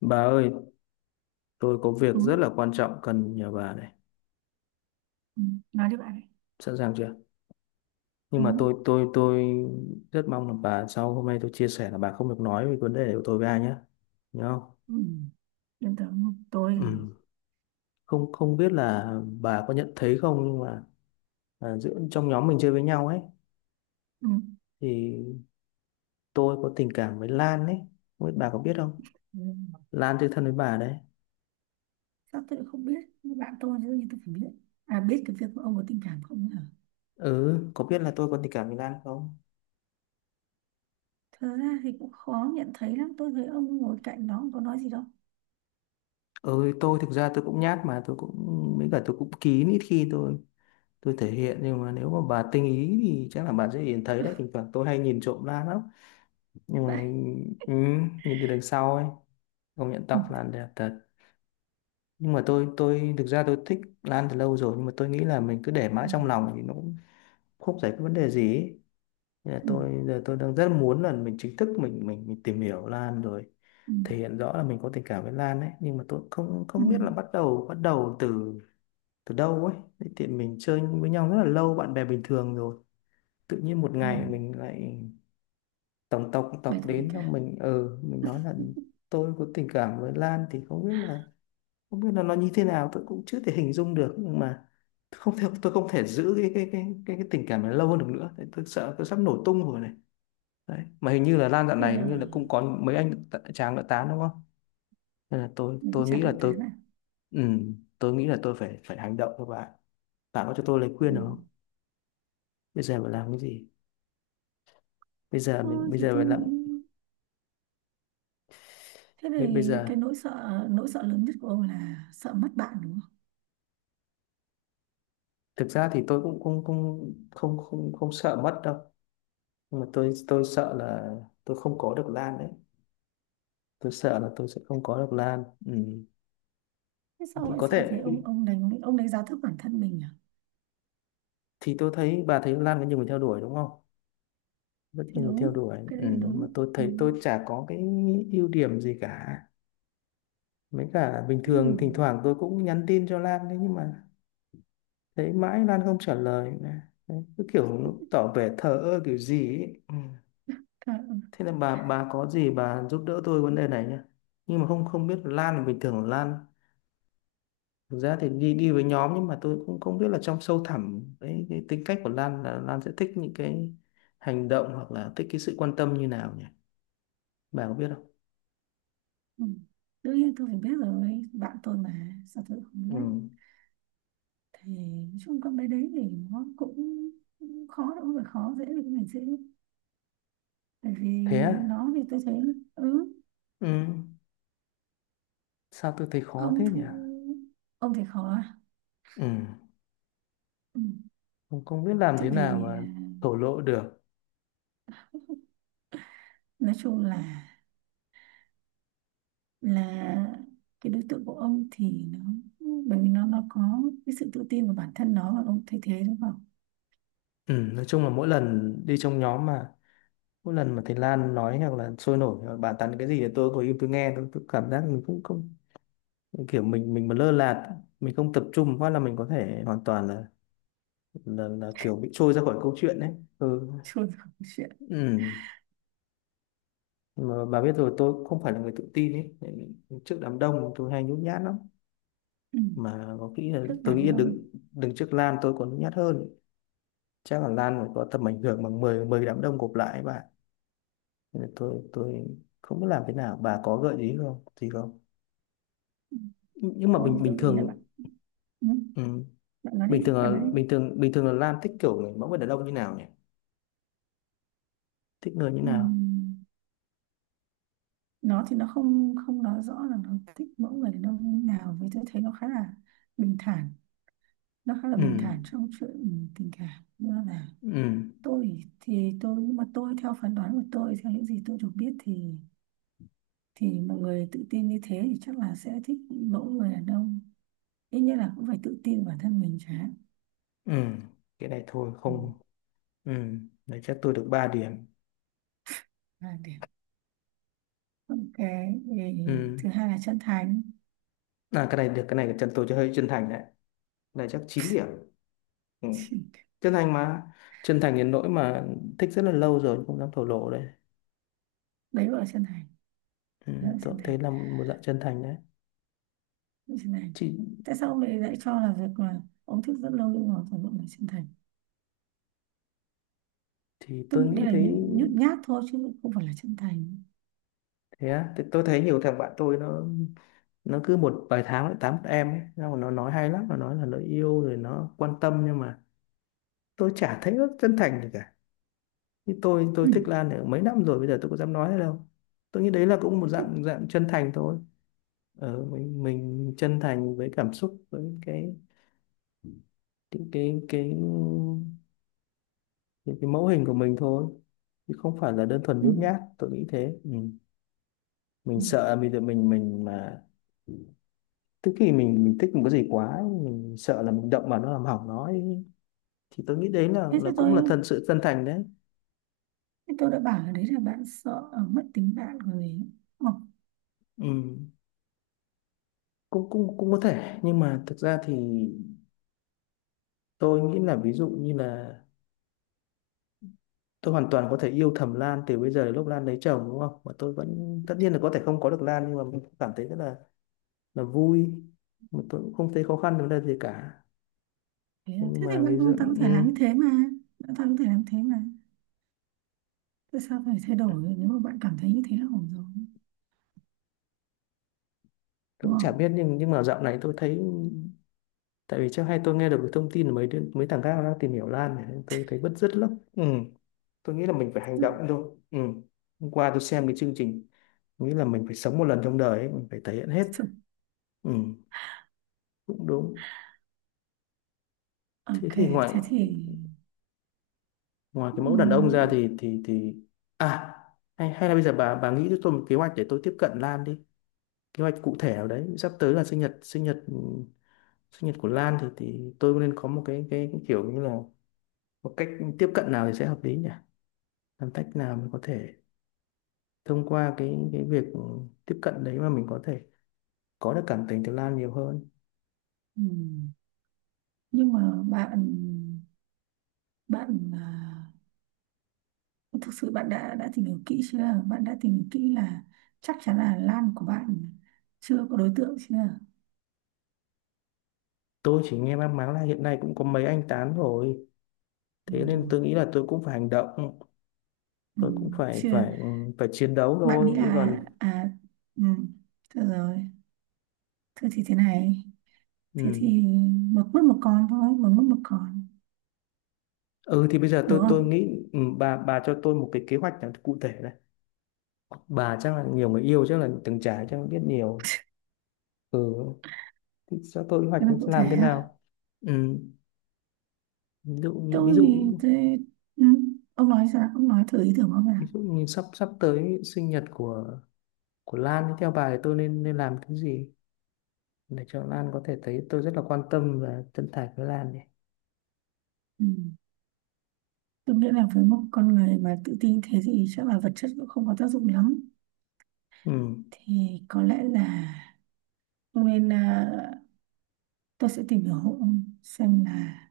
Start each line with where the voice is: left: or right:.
left: Bà ơi, tôi có việc
right: Ừ,
left: rất là quan trọng cần nhờ bà này.
right: ừ, nói đi bạn ấy.
left: Sẵn sàng chưa? Nhưng
right: Ừ.
left: mà tôi rất mong là bà, sau hôm nay tôi chia sẻ, là bà không được nói về vấn đề của tôi với ai nhé. Nhớ không?
right: Ừ. Yên tưởng không?
left: Ừ. Không không biết là bà có nhận thấy không, nhưng mà giữa trong nhóm mình chơi với nhau ấy
right: Ừ.
left: thì tôi có tình cảm với Lan ấy. Không biết bà có biết không?
right: Ừ.
left: Lan chơi thân với bà đấy.
right: Sao tôi lại không biết? Bạn tôi chứ, nhưng tôi phải biết cái việc của ông có tình cảm không nhỉ?
left: Ừ, có biết là tôi có tình cảm với Lan không?
right: Thật ra thì cũng khó nhận thấy lắm, tôi thấy ông ngồi cạnh nó không có nói gì đâu.
left: Ừ, tôi thực ra tôi cũng nhát, mà tôi cũng với cả tôi cũng kín, ít khi tôi thể hiện, nhưng mà nếu mà bà tinh ý thì chắc là bà sẽ nhìn thấy đấy, thỉnh thoảng tôi hay nhìn trộm Lan lắm. Nhưng
right: Vậy.
left: mà ừ, nhìn từ đằng sau ấy, công nhận
right: Ừ.
left: tóc Lan đẹp thật. Nhưng mà tôi thực ra tôi thích Lan từ lâu rồi, nhưng mà tôi nghĩ là mình cứ để
right: Ừ.
left: mãi trong lòng thì nó cũng không giải quyết vấn đề gì ấy. Nên là
right: Ừ,
left: tôi giờ tôi đang rất muốn là mình chính thức mình tìm hiểu Lan rồi
right: ừ,
left: thể hiện rõ là mình có tình cảm với Lan ấy, nhưng mà tôi không
right: ừ.
left: không biết là bắt đầu từ từ đâu ấy. Thế thì mình chơi với nhau rất là lâu, bạn bè bình thường rồi tự nhiên một
right: Ừ.
left: ngày mình lại tổng tộc
right: Bày
left: tộc
right: tỏ tình
left: đến, xong
right: cảm.
left: mình ừ mình nói là tôi có tình cảm với Lan thì không biết là, không biết là nó như thế nào tôi cũng chưa thể hình dung được. Nhưng mà không thể, tôi không thể giữ cái tình cảm này lâu hơn được nữa. Đấy, tôi sợ tôi sắp nổ tung rồi này. Đấy, mà hình như là Lan dạo
right: Thế,
left: này hình như là cũng có mấy anh chàng đã tán đúng không, nên là tôi
right: mình cũng
left: tôi nghĩ
right: chẳng biết
left: là
right: thế
left: tôi
right: nào.
left: ừ, tôi nghĩ là tôi phải phải hành động. Các bạn, bạn có cho tôi lời
right: Ừ.
left: khuyên được không, bây giờ phải làm cái gì, bây giờ mình
right: Thôi
left: bây
right: thì
left: giờ
right: tôi
left: phải làm.
right: nghĩ, thế
left: Bây
right: thì
left: giờ
right: cái nỗi sợ, nỗi sợ lớn nhất của ông là sợ mất bạn, đúng không?
left: thực ra thì tôi cũng cũng cũng không không không sợ mất đâu, nhưng mà tôi sợ là tôi không có được Lan đấy, tôi sợ là tôi sẽ không có được Lan. Ừ.
right: Thế sao
left: Thì
right: lại,
left: có
right: sao thế
left: thể,
right: ông đánh giá thấp bản thân mình à?
left: thì tôi thấy bà thấy Lan có nhiều người theo đuổi đúng không, rất
right: Thì
left: nhiều người theo
right: đúng,
left: đuổi.
right: cái
left: Ừ.
right: đấy là
left: Mà
right: đúng.
left: tôi
right: Ừ.
left: thấy tôi chả có cái ưu điểm gì cả, mấy cả bình
right: Ừ.
left: thường thỉnh thoảng tôi cũng nhắn tin cho Lan đấy, nhưng mà thấy mãi Lan không trả lời đấy. Cứ kiểu nó tỏ vẻ thờ ơ kiểu gì ấy. Ừ.
right: Cả,
left: Thế là bà có gì bà giúp đỡ tôi vấn đề này nhá. Nhưng mà không không biết Lan là bình thường Lan, thực ra thì đi đi với nhóm, nhưng mà tôi cũng không biết là trong sâu thẳm cái tính cách của Lan là Lan sẽ thích những cái hành động hoặc là thích cái sự quan tâm như nào nhỉ? Bà có biết không?
right: ừ. Đương nhiên tôi phải biết rồi, bạn tôi mà sao tôi không biết.
left: Ừ.
right: Thì nói chung con bé đấy thì nó cũng khó, đâu phải khó, dễ thì cũng phải dễ. Bởi vì
left: Thế á?
right: nó thì tôi thấy, ừ,
left: Ừ. Sao tôi thấy khó thế
right: ông
left: nhỉ?
right: thư- ông thì khó à?
left: Ừ.
right: Ừ.
left: Không, không biết làm
right: Thì
left: thế nào
right: vì
left: mà thổ lộ được.
right: nói chung là cái đối tượng của ông thì nó, bởi vì nó có cái sự tự tin vào bản thân nó và ông thay thế nó vào
left: Ừ. Nói chung là mỗi lần đi trong nhóm mà mỗi lần mà thầy Lan nói hoặc là sôi nổi hoặc bàn tán cái gì thì tôi ngồi im tôi nghe, tôi cảm giác mình cũng không, kiểu mình mà lơ là mình không tập trung quá là mình có thể hoàn toàn là là kiểu bị trôi ra khỏi câu chuyện đấy. Ừ.
right: chuồn vào chuyện.
left: Ừ, mà bà biết rồi, tôi không phải là người tự tin ấy, trước đám đông tôi hay nhút nhát lắm.
right: Ừ.
left: Mà có khi là
right: Rất
left: tôi nghĩ
right: đám
left: là
right: đông.
left: đứng đứng trước Lan tôi còn nhút nhát hơn, chắc là Lan phải có tầm ảnh hưởng bằng 10 10 đám đông gộp lại ấy bà. Nên là tôi không biết làm thế nào, bà có gợi ý không gì không.
right: Ừ.
left: Nhưng mà
right: Tôi
left: bình
right: thì
left: bình
right: tôi gợi ý là bạn.
left: thường.
right: Ừ.
left: Ừ.
right: Bạn nói
left: Bình thường
right: đi, bạn
left: là
right: nói đi.
left: bình thường là Lan thích kiểu người mẫu người đàn ông như nào nhỉ, thích người như
right: Ừ.
left: nào.
right: Nó thì nó không không nói rõ là nó thích mẫu người đàn ông như nào, với tôi thấy nó khá là bình thản. Nó khá là
left: Ừ
right: bình thản trong chuyện tình cảm, như là
left: ừ
right: tôi thì tôi, nhưng mà tôi theo phán đoán của tôi, theo những gì tôi được biết thì mọi người tự tin như thế thì chắc là sẽ thích mẫu người đàn ông ít nhất là cũng phải tự tin bản thân mình chứ.
left: ừ, cái này thôi
right: Ừ.
left: không. Ừ, đấy chắc tôi được 3 điểm.
right: 2 điểm. Ok, thì
left: Ừ
right: thứ hai là chân thành.
left: à, cái này được, cái này chân, tôi cho hơi chân thành đấy, cái này chắc 9 điểm. Ừ. Chân thành mà, chân thành đến nỗi mà thích rất là lâu rồi không dám thổ lộ đấy.
right: Đấy gọi là chân thành.
left: Ừ.
right: Đấy là
left: Tôi
right: chân
left: cũng thấy
right: thành.
left: là một dạng chân thành đấy.
right: Đấy là chân thành.
left: Chị,
right: Tại sao ông lại, lại cho là việc là ông thích rất lâu nhưng mà phải gọi là chân thành?
left: thì
right: Tôi
left: tôi
right: nghĩ
left: nghĩ
right: đây là
left: thấy.
right: nhút nhát thôi chứ không phải là chân thành.
left: Thế á, thì tôi thấy nhiều thằng bạn tôi nó cứ một vài tháng lại tám em ấy xong rồi nó nói hay lắm, nó nói là nó yêu rồi nó quan tâm, nhưng mà tôi chả thấy nó chân thành gì cả. Thì tôi
right: Ừ.
left: thích Lan được mấy năm rồi bây giờ tôi có dám nói thế đâu. Tôi nghĩ đấy là cũng một dạng dạng chân thành thôi. Ờ, mình chân thành với cảm xúc với cái cái cái, cái mẫu hình của mình thôi, chứ không phải là đơn thuần
right: Ừ.
left: nhút nhát, tôi nghĩ thế. Ừ. mình
right: Ừ.
left: sợ mình mình mình mà, tức khi mình thích một cái gì quá ấy, mình sợ là mình động vào nó làm hỏng nó ấy. Thì tôi nghĩ đấy
right: thế
left: là
right: thì
left: cũng
right: tôi
left: là thật sự chân thành đấy.
right: Thế tôi đã bảo là đấy là bạn sợ, mất tính bạn rồi gì, hoặc.
left: Ừ, cũng cũng cũng có thể, nhưng mà thực ra thì tôi nghĩ là ví dụ như là tôi hoàn toàn có thể yêu thầm Lan từ bây giờ đến lúc Lan lấy chồng đúng không, mà tôi vẫn tất nhiên là có thể không có được Lan, nhưng mà mình cũng cảm thấy rất là vui, mà tôi cũng không thấy khó khăn vấn đề gì cả.
right: Thế, à?
left: Thế nhưng
right: Thế
left: mà
right: thì bạn
left: ví dụ
right: hoàn toàn có thể làm như thế mà. Bạn toàn có thể làm thế mà. Tại sao phải thay đổi nếu mà bạn cảm thấy như thế là ổn rồi?
left: tôi
right: Đúng
left: cũng chả
right: không?
left: biết, nhưng mà dạo này tôi thấy tại vì trước hay tôi nghe được cái thông tin là mấy đứa, mấy thằng khác nó đang tìm hiểu Lan này nên tôi thấy bứt rứt lắm. Ừ. Tôi nghĩ là mình phải hành động thôi. Ừ. Hôm qua tôi xem cái chương trình, nghĩ là mình phải sống một lần trong đời ấy, mình phải thể hiện hết.
right: Thực-
left: Ừ, cũng đúng. Thế
right: Ok,
left: thì ngoại,
right: thế thì,
left: ngoài cái mẫu đàn
right: ừm,
left: ông ra thì thì à, hay hay là bây giờ bà nghĩ cho tôi một kế hoạch để tôi tiếp cận Lan đi, kế hoạch cụ thể nào đấy, sắp tới là sinh nhật của Lan thì tôi nên có một cái kiểu như là một cách tiếp cận nào thì sẽ hợp lý nhỉ. Làm cách nào mình có thể thông qua cái việc tiếp cận đấy mà mình có thể có được cảm tình từ Lan nhiều hơn.
right: ừm, nhưng mà bạn, bạn à, thực sự bạn đã tìm hiểu kỹ chưa? Bạn đã tìm hiểu kỹ là chắc chắn là Lan của bạn chưa có đối tượng chưa?
left: Tôi chỉ nghe mang máng là hiện nay cũng có mấy anh tán rồi, thế nên
right: Ừm,
left: tôi nghĩ là tôi cũng phải hành động, tôi cũng phải
right: Chưa.
left: phải ừ, phải chiến đấu
right: Bạn nghĩ
left: thôi chứ
right: là
left: còn.
right: à, ừm, được rồi. Thế thì thế này, thế
left: Ừ.
right: thì một mất một con thôi, một mất một con.
left: Ừ thì bây giờ
right: Đúng
left: tôi
right: không?
left: nghĩ ừ, bà cho tôi một cái kế hoạch nào cụ thể này. Bà chắc là nhiều người yêu, chắc là từng trải, chắc là biết nhiều. Ừ, thì cho tôi kế hoạch
right: Thế là cụ
left: làm thế
right: thể à?
left: nào? Ừ. Ví dụ như, ví
right: Tôi thì
left: dụ,
right: tôi, ừ, ông nói sao, ông nói thử ý tưởng của ông nào.
left: ví dụ như sắp sắp tới sinh nhật của Lan thì theo bà thì tôi nên nên làm cái gì để cho Lan có thể thấy tôi rất là quan tâm và chân thành với Lan này.
right: Ừ. Tôi nghĩ là với một con người mà tự tin thế thì chắc là vật chất cũng không có tác dụng lắm.
left: Ừ.
right: Thì có lẽ là ông nên, tôi sẽ tìm hiểu hộ ông xem là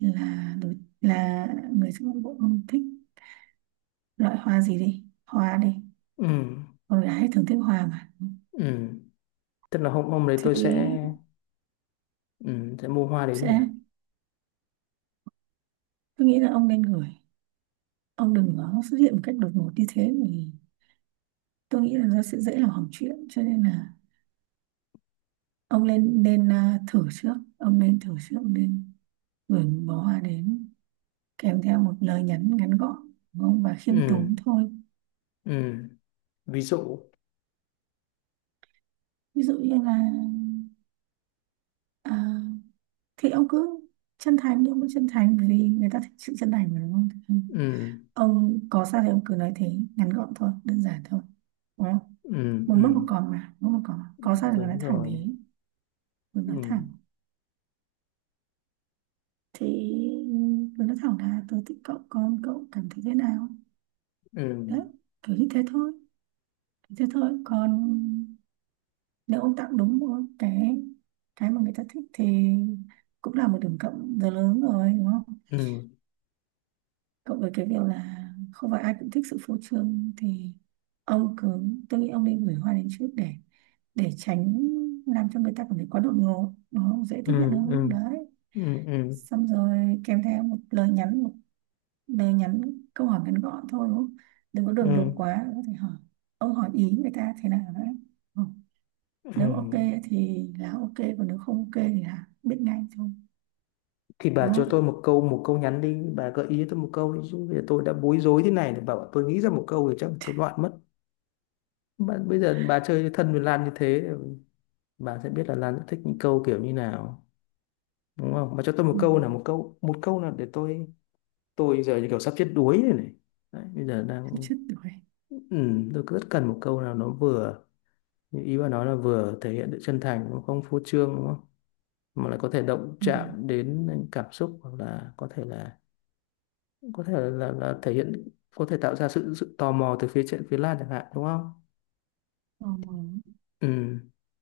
right: là đối là người trong ngũ của ông thích loại hoa gì, đi hoa đi.
left: Ừ.
right: Con gái thường thích hoa mà.
left: Ừ. Tức là hôm hôm đấy tôi sẽ
right: Thì
left: ừ, sẽ mua hoa đến
right: sẽ,
left: nhỉ?
right: tôi nghĩ là ông nên gửi, ông đừng có xuất hiện một cách đột ngột như thế thì tôi nghĩ là nó sẽ dễ làm hỏng chuyện. Cho nên là ông nên nên à, thử trước. Ông nên thử trước. Ông nên gửi một bó hoa đến, kèm theo một lời nhắn ngắn gọn, đúng không? Và khiêm
left: Ừ.
right: tốn thôi.
left: Ừ. Ví dụ.
right: Ví dụ như là, à, thì ông cứ chân thành, nhưng vẫn chân thành vì người ta thích sự chân thành mà, đúng không? Ừ.
left: Ừ.
right: Ông có sao thì ông cứ nói thế, ngắn gọn thôi, đơn giản thôi, đúng không?
left: Ừ
right: Một
left: ừ
right: mất một còn mà, một mất một còn mà. Có sao thì cứ nói
left: đúng
right: thẳng
left: rồi.
right: thế. Cứ nói
left: Ừ
right: thẳng. Thì tôi nói thẳng là tôi thích cậu, con cậu cảm thấy thế nào?
left: ừ
right: Đấy, kiểu như thế thôi. Thế thôi. Còn nếu ông tặng đúng một cái mà người ta thích, thì cũng là một điểm cộng rất lớn rồi, đúng không?
left: ừ
right: Cộng với cái việc là không phải ai cũng thích sự phô trương, thì ông cứ, tôi nghĩ ông nên gửi hoa đến trước để tránh làm cho người ta cảm thấy quá đột ngột, nó dễ
left: ừ
right: tiếp nhận
left: ừ
right: hơn đấy.
left: ừ ừ
right: Xong rồi kèm theo một lời nhắn, một bé nhắn, câu hỏi ngắn gọn thôi, đúng không? Đừng có đường đột
left: ừ
right: quá, có thể hỏi. Ông hỏi ý người ta thế nào đấy. Ừ.
left: ừ.
right: Nếu ok thì là ok, còn nếu không ok thì là biết ngay thôi.
left: Thì bà
right: Đúng
left: cho tôi
right: không?
left: một câu, một câu nhắn đi, bà gợi ý cho tôi một câu đi chứ bây giờ tôi đã bối rối thế này, bảo bảo tôi nghĩ ra một câu thì chắc tôi loạn mất. Bà, bây giờ bà chơi thân với Lan như thế, bà sẽ biết là Lan sẽ thích những câu kiểu như nào đúng không, bà cho tôi một
right: Ừ.
left: câu, là một câu, một câu là để tôi giờ như kiểu sắp chết đuối rồi này. Đấy, bây giờ
right: Chút
left: đang
right: chút tuổi.
left: ừ, tôi rất cần một câu nào nó vừa. Nhưng ý bà nói là vừa thể hiện sự chân thành, nó không phô trương đúng không, mà lại có thể động
right: Ừ.
left: chạm đến cảm xúc hoặc là có thể là, có thể là, thể hiện, có thể tạo ra sự sự tò mò từ phía Lan chẳng hạn đúng không.
right: Ờ.
left: Ừ,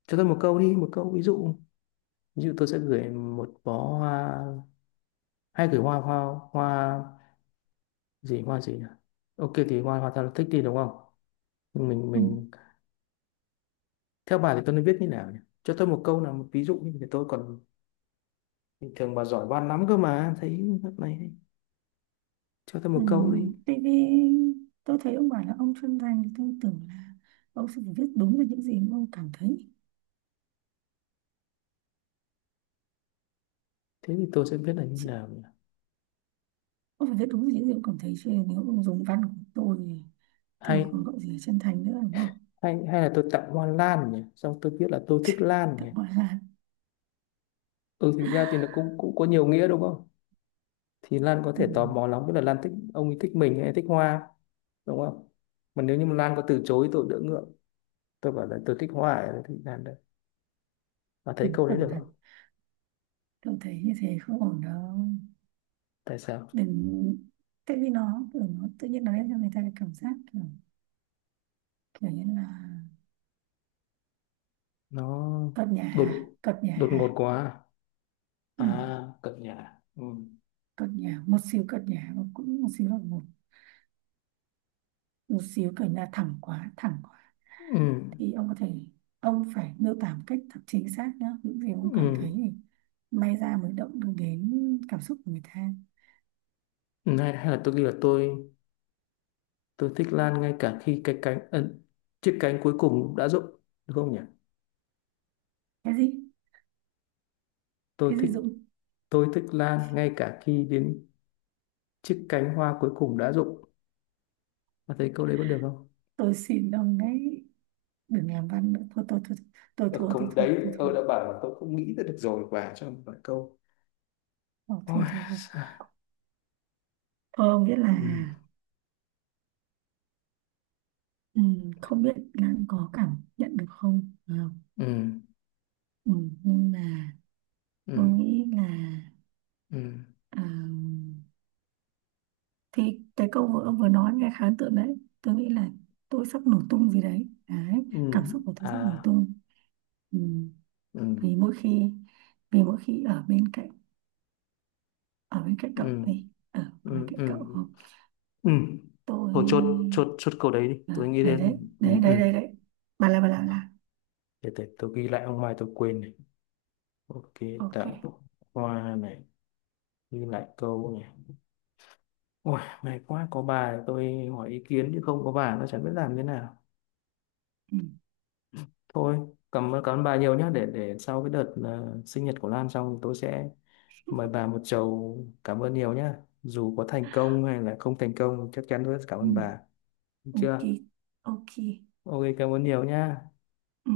left: cho tôi một câu đi, một câu ví dụ. Ví dụ tôi sẽ gửi một bó hoa, hay gửi hoa, hoa hoa gì, hoa gì nhỉ? Ok, thì hoa hoa ta thích đi đúng không, mình
right: Ừ.
left: mình theo bà thì tôi nên viết như nào nhỉ, cho tôi một câu, là một ví dụ như thế tôi còn. Bình thường bà giỏi văn lắm cơ mà, thấy này, cho tôi
right: Ừ.
left: một câu đi,
right: Tại vì tôi thấy ông bảo là ông chuyên ngành thì tôi tưởng là ông sẽ phải viết đúng được những gì mà ông cảm thấy.
left: thế thì tôi sẽ biết là như
right: Chứ
left: nào nhỉ.
right: ông phải viết đúng được những gì ông cảm thấy chứ, nếu ông dùng văn của tôi thì còn
left: Hay
right: gọi gì là chân thành nữa, đúng không?
left: hay hay là tôi tặng hoa lan nhỉ, xong tôi biết là tôi thích lan nhỉ.
right: Tạm gọi là.
left: Ừ, thực ra thì nó cũng cũng có nhiều nghĩa đúng không, thì Lan có
right: Ừ,
left: thể tò mò lắm, biết là Lan thích ông ấy, thích mình hay thích hoa, đúng không. Mà nếu như mà Lan có từ chối tôi đỡ ngượng, tôi bảo là tôi thích hoa ấy, thì Lan đấy. Và thấy
right: thấy
left: câu đấy
right: ổn
left: được
right: thật.
left: không?
right: Tôi thấy như thế không ổn đâu.
left: Tại sao?
right: Đừng. Tại vì nó kiểu, nó tự nhiên nó đem cho người ta cái cảm giác kiểu, kiểu như là
left: Nó
right: cợt nhả hả?
left: đột
right: Cợt nhả
left: đột ngột
right: hả?
left: quá.
right: Ừ,
left: À à, cập nhà. Ừ.
right: cợt nhả một xíu, cợt nhả, và cũng một xíu là một một xíu kiểu như là thẳng quá, thẳng quá.
left: Ừ.
right: Thì ông có thể, ông phải miêu tả một cách thật chính xác nhá những gì ông cảm
left: Ừ.
right: thấy, thì may ra mới động được đến cảm xúc của người ta.
left: Hay, hay là tôi ghi là tôi thích Lan ngay cả khi cái cánh ấn chiếc cánh cuối cùng đã rụng, đúng không nhỉ?
right: Cái gì?
left: Tôi
right: Cái gì
left: thích
right: Dũng?
left: tôi thích Lan ngay cả khi đến chiếc cánh hoa cuối cùng đã rụng. Bạn thấy câu đấy có được không?
right: Tôi xin ông đấy, đừng làm văn nữa. Thôi tôi
left: Ờ,
right: thua. Tôi
left: không,
right: thua.
left: đấy
right: Tôi thua.
left: tôi đã bảo là tôi không nghĩ ra được rồi, bà cho một vài câu.
right: Ờ, thua
left: Ôi,
right: thua thua.
left: xa.
right: Thua nghĩa là,
left: Ừ,
right: ừ, không biết là có cảm nhận được không phải không?
left: ừ,
right: Ừ. Nhưng mà tôi
left: ừ,
right: nghĩ là,
left: ừ,
right: à, thì cái câu vừa ông vừa nói nghe khá ấn tượng đấy. Tôi nghĩ là tôi sắp nổ tung gì đấy, đấy
left: ừ,
right: cảm xúc của tôi sắp nổ
left: à,
right: tung. Ừ.
left: ừ,
right: Vì mỗi khi, vì mỗi khi ở bên cạnh, ở bên cạnh
left: ừ,
right: cậu ấy, ở, ở bên
left: ừ,
right: cạnh
left: ừ,
right: cậu,
left: ừ. Thôi chốt,
right: tôi,
left: chốt câu đấy đi.
right: à,
left: Tôi nghĩ
right: đấy đấy
left: đến, ừ,
right: đấy đấy
left: ừ.
right: đấy đấy, bà là bà là bà là.
left: Để tôi ghi lại ông mai tôi quên này. Ok,
right: Ok.
left: tặng hoa này, ghi lại câu này. Ôi, may quá có bà tôi hỏi ý kiến chứ không có bà nó chẳng biết làm thế nào.
right: Ừ.
left: Thôi, cảm ơn bà nhiều nhé, để sau cái đợt sinh nhật của Lan xong tôi sẽ mời bà một chầu, cảm ơn nhiều nhé. Dù có thành công hay là không thành công chắc chắn tôi sẽ cảm
right: Ừ.
left: ơn bà. Được
right: Ok.
left: chưa?
right: Ok.
left: Ok, cảm ơn nhiều nhé.
right: Ừ.